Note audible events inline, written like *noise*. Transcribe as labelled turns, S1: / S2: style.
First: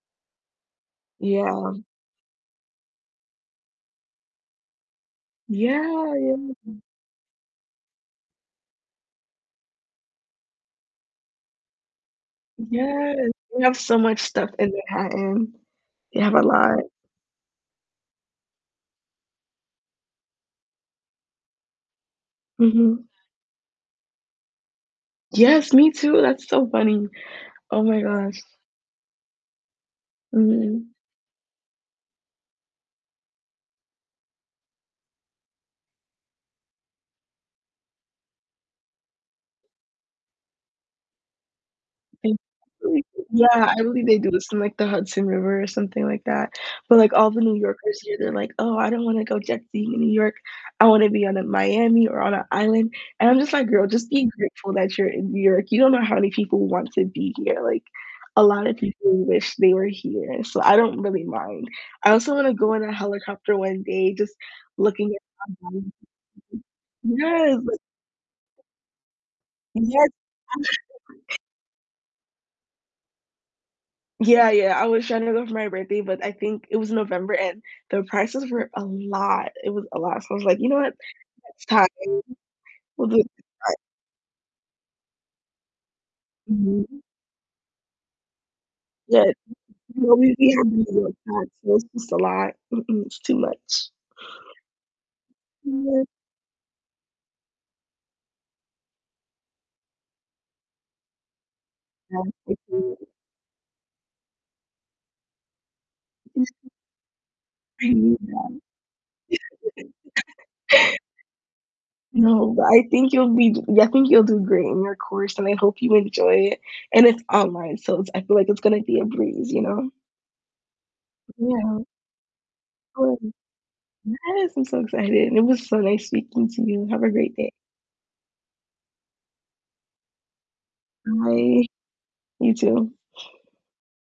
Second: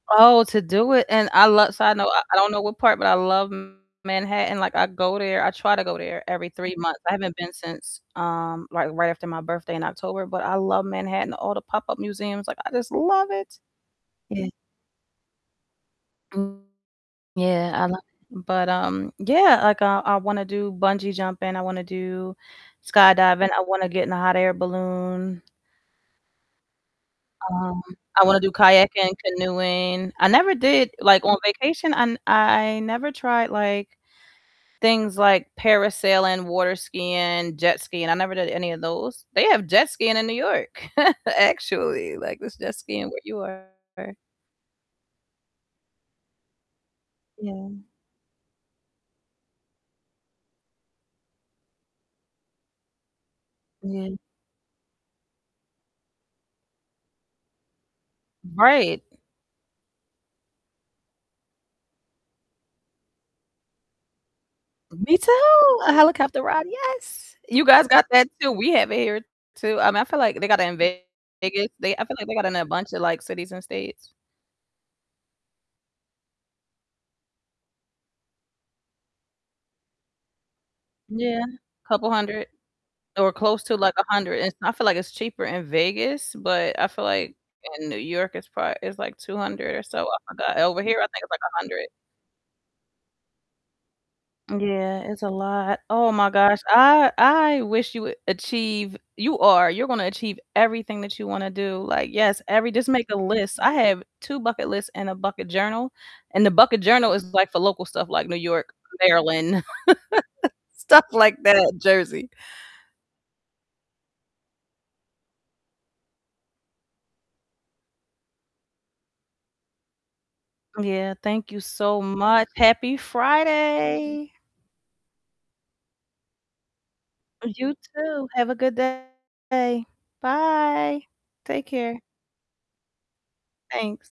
S1: Oh, to do it, and I lo
S2: Yeah.
S1: so I know I I don't know what part, but I love Manhattan, like, I go there I try to go
S2: Yeah,
S1: there every 3
S2: yeah.
S1: months. I haven't been since, um, like, right after my birthday in October, but I love Manhattan, all the pop-up museums, like, I just
S2: Yeah,
S1: love it.
S2: they have so much
S1: Yeah.
S2: stuff in Manhattan. They have a
S1: Mm
S2: lot.
S1: Yeah, I lo but, um, yeah, like, I I wanna do bungee jumping, I wanna do
S2: Mhm.
S1: skydiving, I wanna get in a hot air balloon
S2: Yes, me too, that's so funny.
S1: Um,
S2: Oh my
S1: I wanna
S2: gosh.
S1: do kayaking, canoeing I never did
S2: Mhm.
S1: like, on vacation I n I never tried, like, things like parasailing, water skiing, jet skiing I never did any of those. They have jet skiing in New York *chuckles* actually,
S2: They
S1: like, there's jet skiing where
S2: *unintelligible*
S1: you
S2: yeah, I believe
S1: are.
S2: they do this in, like, the Hudson River or something like that. But, like, all the New
S1: Yeah.
S2: Yorkers here, they're like, "Oh, I don't wanna go jet skiing in New York, I wanna be out in Miami or on an island." And I'm just like, "Girl, just
S1: Yeah.
S2: be grateful that you're in New York, you don't know how many people want to be here." Like, a lotta
S1: Right.
S2: people wish they were here, so I don't really mind. I also wanna go on a helicopter one day just looking
S1: Me
S2: at
S1: too! A
S2: *unintelligible*
S1: helicopter ride, yes!
S2: Yes!
S1: You guys got that too. We have it here too, um, I
S2: Yes.
S1: feel like they got it in
S2: *laughs*
S1: Vegas. They I feel like they got in a bunch of, like, cities and states.
S2: Yeah, yeah, I was tryna go for my birthday, but I think it was November, and the prices were a lot. It was a lot, so I was like, "You know what?
S1: Yeah,
S2: Next time
S1: couple
S2: *unintelligible*
S1: hundred.
S2: we'll do it"
S1: Or close
S2: *unintelligible*
S1: to, like, 100, and I feel like it's cheaper in Vegas, but I
S2: Mhm.
S1: feel like in New York it's pro it's, like,
S2: Yeah.
S1: 200
S2: *unintelligible*
S1: or
S2: You
S1: so,
S2: know,
S1: oh
S2: we
S1: my
S2: we
S1: God,
S2: have
S1: over
S2: New
S1: here I
S2: York
S1: think it's, like, a
S2: taxes.
S1: hundred.
S2: It's a lot. Mm-mm, it's too much.
S1: Yeah, it's a lot.
S2: Yeah.
S1: Oh my gosh, I I wish you would achieve you are, you're gonna achieve everything that you wanna do. Like, yes, every just make
S2: *unintelligible*
S1: a list. I have 2 bucket lists and a bucket journal, and the
S2: *unintelligible*
S1: bucket journal is, like, for local
S2: I
S1: stuff,
S2: need
S1: like New
S2: that.
S1: York, Maryland
S2: *laughs*
S1: *laughs* stuff like that Jersey.
S2: No, but I think you'll be yeah, I think you'll do great in your course, and I hope you enjoy it. And it's online, so it's I feel like it's gonna be a breeze, you know?
S1: Yeah, thank you
S2: Yeah.
S1: so much. Happy
S2: Um
S1: Friday!
S2: Yes, I'm so excited, and it was so nice speaking to you, have a great day.
S1: You too, have a good day. Bye,
S2: Bye.
S1: take care.
S2: You too.
S1: Thanks.